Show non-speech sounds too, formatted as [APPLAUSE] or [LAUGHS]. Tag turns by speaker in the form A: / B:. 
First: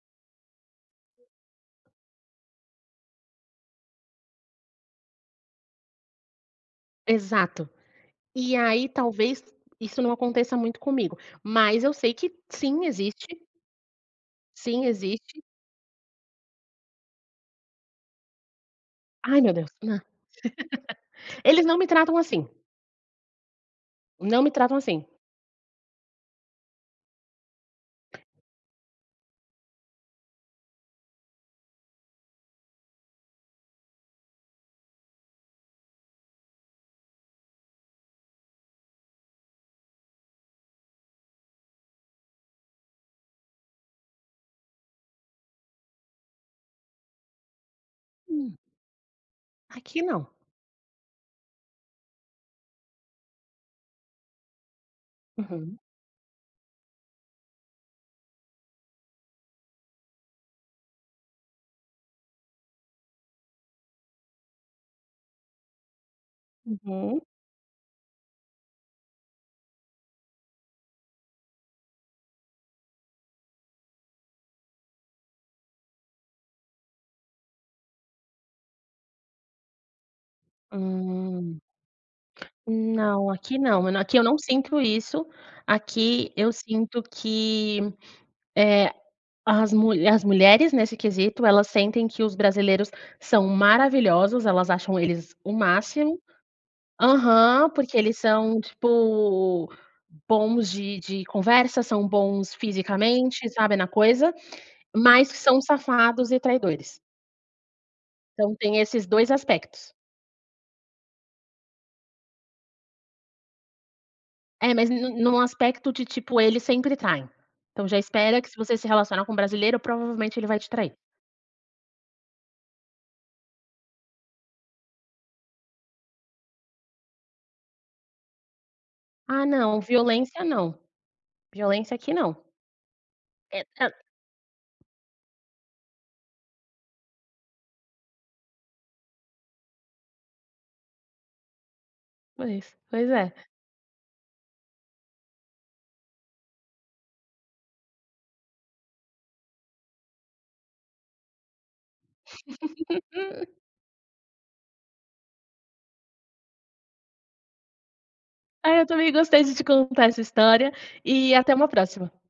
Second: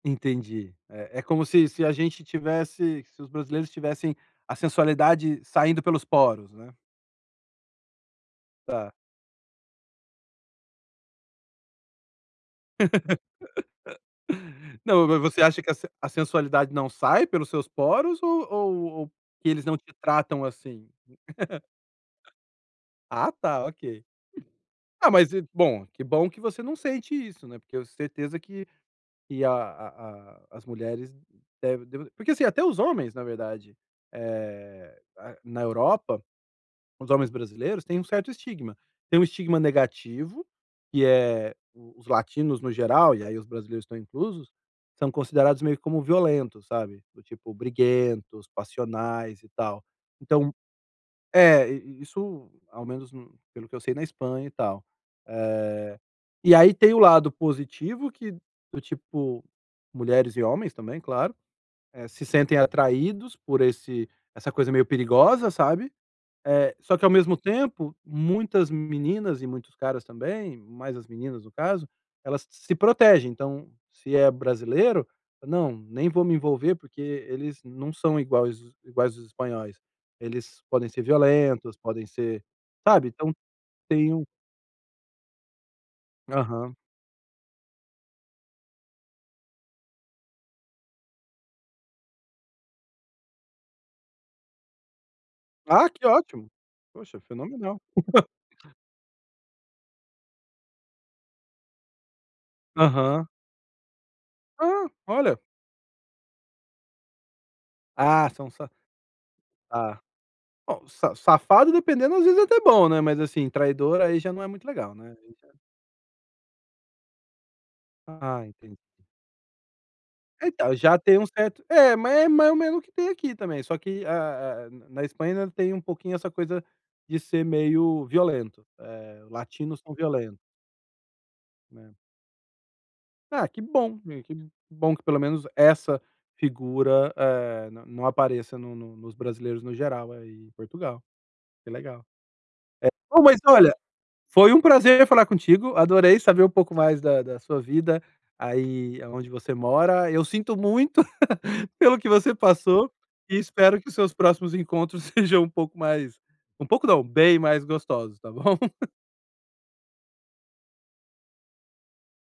A: Entendi. É é como se se a gente tivesse se os brasileiros tivessem a sensualidade saindo pelos poros, né.
B: Exato. E aí,
A: Tá.
B: talvez, isso não aconteça muito comigo, mas eu sei que sim, existe.
A: [LAUGHS]
B: Sim,
A: Não. Mas você
B: existe.
A: acha que a sen a sensualidade não sai pelos seus poros? Ou ou ou
B: Ai,
A: que
B: meu
A: eles
B: Deus,
A: não te
B: não.
A: tratam assim?
B: [LAUGHS] Eles não me tratam assim.
A: [CHUCKLES] Ah, tá. Ok.
B: Não me tratam assim.
A: Ah, mas e bom, que bom que você não sente isso, né. Porque eu certeza que que a a as mulheres devem deva porque, assim, até os homens, na verdade, eh, na na Europa, os homens brasileiros, têm um certo estigma. Tem um estigma negativo, que é os latinos, no geral, e aí os brasileiros estão inclusos, são considerados meio como violentos, sabe, do tipo, briguentos,
B: Hum.
A: passionais e tal.
B: Aqui, não.
A: Então É, isso, ao menos pelo que eu sei, na Espanha e tal.
B: Uhum.
A: Eh, e aí tem o lado positivo, que, do tipo, mulheres e homens também, claro, eh, se sentem atraídos por esse essa coisa meio perigosa, sabe, eh, só que, ao
B: Uhum.
A: mesmo tempo, muitas meninas e muitos caras também, mais as meninas, no caso, elas se protegem. Então, se é brasileiro: "Não. Nem vou me envolver, porque eles não são iguais iguais aos espanhóis. Eles podem ser
B: Hum,
A: violentos podem ser sabe?”
B: não,
A: Então
B: aqui não.
A: têm
B: Aqui eu
A: um
B: não sinto isso. Aqui eu
A: Aham.
B: sinto que, eh, as mu as mulheres, nesse quesito, elas sentem que os brasileiros são maravilhosos, elas acham eles o
A: Ah, que
B: máximo
A: ótimo! Poxa,
B: Aham,
A: fenomenal!
B: porque eles são
A: [CHUCKLES]
B: tipo, bons de de conversa, são bons
A: Aham.
B: fisicamente, sabe, na coisa,
A: Ah,
B: mas
A: olha!
B: são safados e traidores.
A: Ah, são,
B: Então,
A: sa
B: tem esses 2 aspectos.
A: tá. Bom, sa safado, dependendo, às vezes, é até bom, né, mas, assim, traidor aí já não é muito
B: É, mas
A: legal,
B: em
A: né,
B: um em
A: aí
B: um
A: já
B: aspecto de, tipo: eles sempre traem. Então já espera
A: Ah,
B: que se você
A: entendi.
B: se relacionar com brasileiro, provavelmente, ele vai te
A: Então,
B: trair.
A: já tem um certo É, mas é mais ou menos o que tem aqui também, só que, eh eh, na na Espanha ainda tem um pouquinho essa coisa de ser meio violento, eh:
B: Ah, não,
A: latinos são violento.
B: violência não.
A: Né.
B: Violência aqui não.
A: Ah, que
B: É,
A: bom.
B: tranque
A: Que bom, que pelo menos essa figura, eh, n não apareça no no nos brasileiros, no geral, aí em Portugal. Que legal.
B: Pois, pois
A: Eh, bom,
B: é.
A: mas, olha, foi um prazer falar contigo. Adorei saber um pouco mais da da sua vida aí aonde você mora. Eu sinto [CHUCKLES] muito pelo que você passou. E
B: [LAUGHS]
A: espero que os seus próximos encontros sejam um pouco mais um pouco, não, bem mais gostosos, tá bom?
B: Ai, eu
A: [CHUCKLES]
B: também gostei de te contar essa história e até uma próxima.